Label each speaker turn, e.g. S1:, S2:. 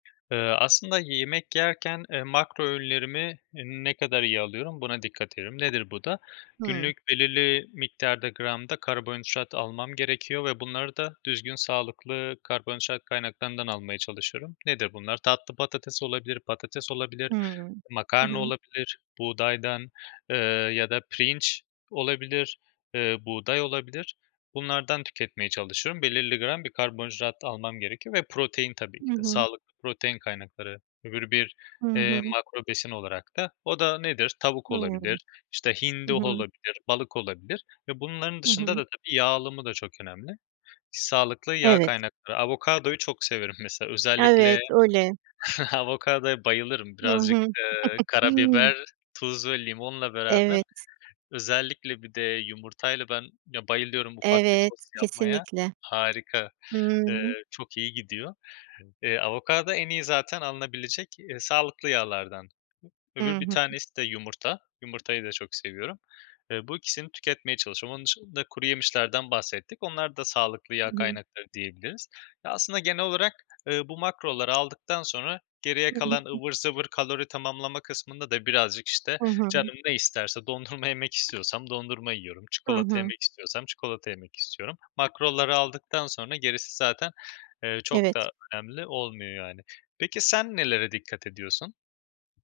S1: Eee, aslında yemek yerken, eee, makro öğünlerimi ne kadar iyi alıyorum buna dikkat ederim. Nedir bu da?
S2: Hı.
S1: Günlük belirli miktarda gramda karbonhidrat almam gerekiyor ve bunları da düzgün, sağlıklı karbonhidrat kaynaklarından almaya çalışıyorum. Nedir bunlar? Tatlı patates olabilir, patates olabilir,
S2: Hımm. Hı
S1: makarna
S2: hı.
S1: olabilir buğdaydan, eee, ya da pirinç olabilir, eee, buğday olabilir. Bunlardan tüketmeye çalışıyorum. Belirli gram bir karbonhidrat almam gerekiyor ve protein tabii ki
S2: Hı
S1: de.
S2: hı.
S1: Sağlıklı protein kaynakları öbür bir,
S2: Hı
S1: eee,
S2: hı.
S1: makro besin olarak da. O da nedir? Tavuk
S2: Hıı.
S1: olabilir, işte,
S2: Hı
S1: hindi
S2: hı.
S1: olabilir, balık olabilir. Ve bunların
S2: Hı
S1: dışında
S2: hı.
S1: da tabii yağ alımı da çok önemli. Sağlıklı yağ
S2: Evet.
S1: kaynakları Avokadoyu çok severim mesela. Özellikle
S2: Evet, öyle.
S1: avokadoya bayılırım.
S2: Hı
S1: Birazcık,
S2: hı.
S1: eee, karabiber, tuz ve limonla beraber
S2: Evet.
S1: özellikle bir de yumurtayla ben, ya, bayılıyorum ufak bir
S2: Evet,
S1: tost yapmaya.
S2: kesinlikle.
S1: Harika.
S2: Hıı.
S1: Eee, çok iyi gidiyor. Eee, avokado en iyi zaten alınabilecek sağlıklı yağlardan.
S2: Hı
S1: Öbür bir
S2: hı.
S1: tanesi de yumurta. Yumurtayı da çok seviyorum. Eee, bu 2'sini tüketmeye çalışıyorum. Onun dışında kuruyemişlerden bahsettik. Onlar da sağlıklı
S2: Hı
S1: yağ
S2: hı.
S1: kaynakları diyebiliriz. Ya, aslında genel olarak, eee, bu makroları aldıktan sonra geriye
S2: Hı hı.
S1: kalan
S2: Hı.
S1: ıvır zıvır kalori tamamlama kısmında da birazcık, işte,
S2: Hı hı.
S1: canım ne isterse. Dondurma yemek istiyorsam dondurma yiyorum,
S2: Hı
S1: çikolata
S2: hı.
S1: yemek istiyorsam çikolata yemek istiyorum. Makroları aldıktan sonra gerisi zaten, eee, çok
S2: Evet.
S1: da önemli olmuyor, yani. Peki sen nelere dikkat ediyorsun?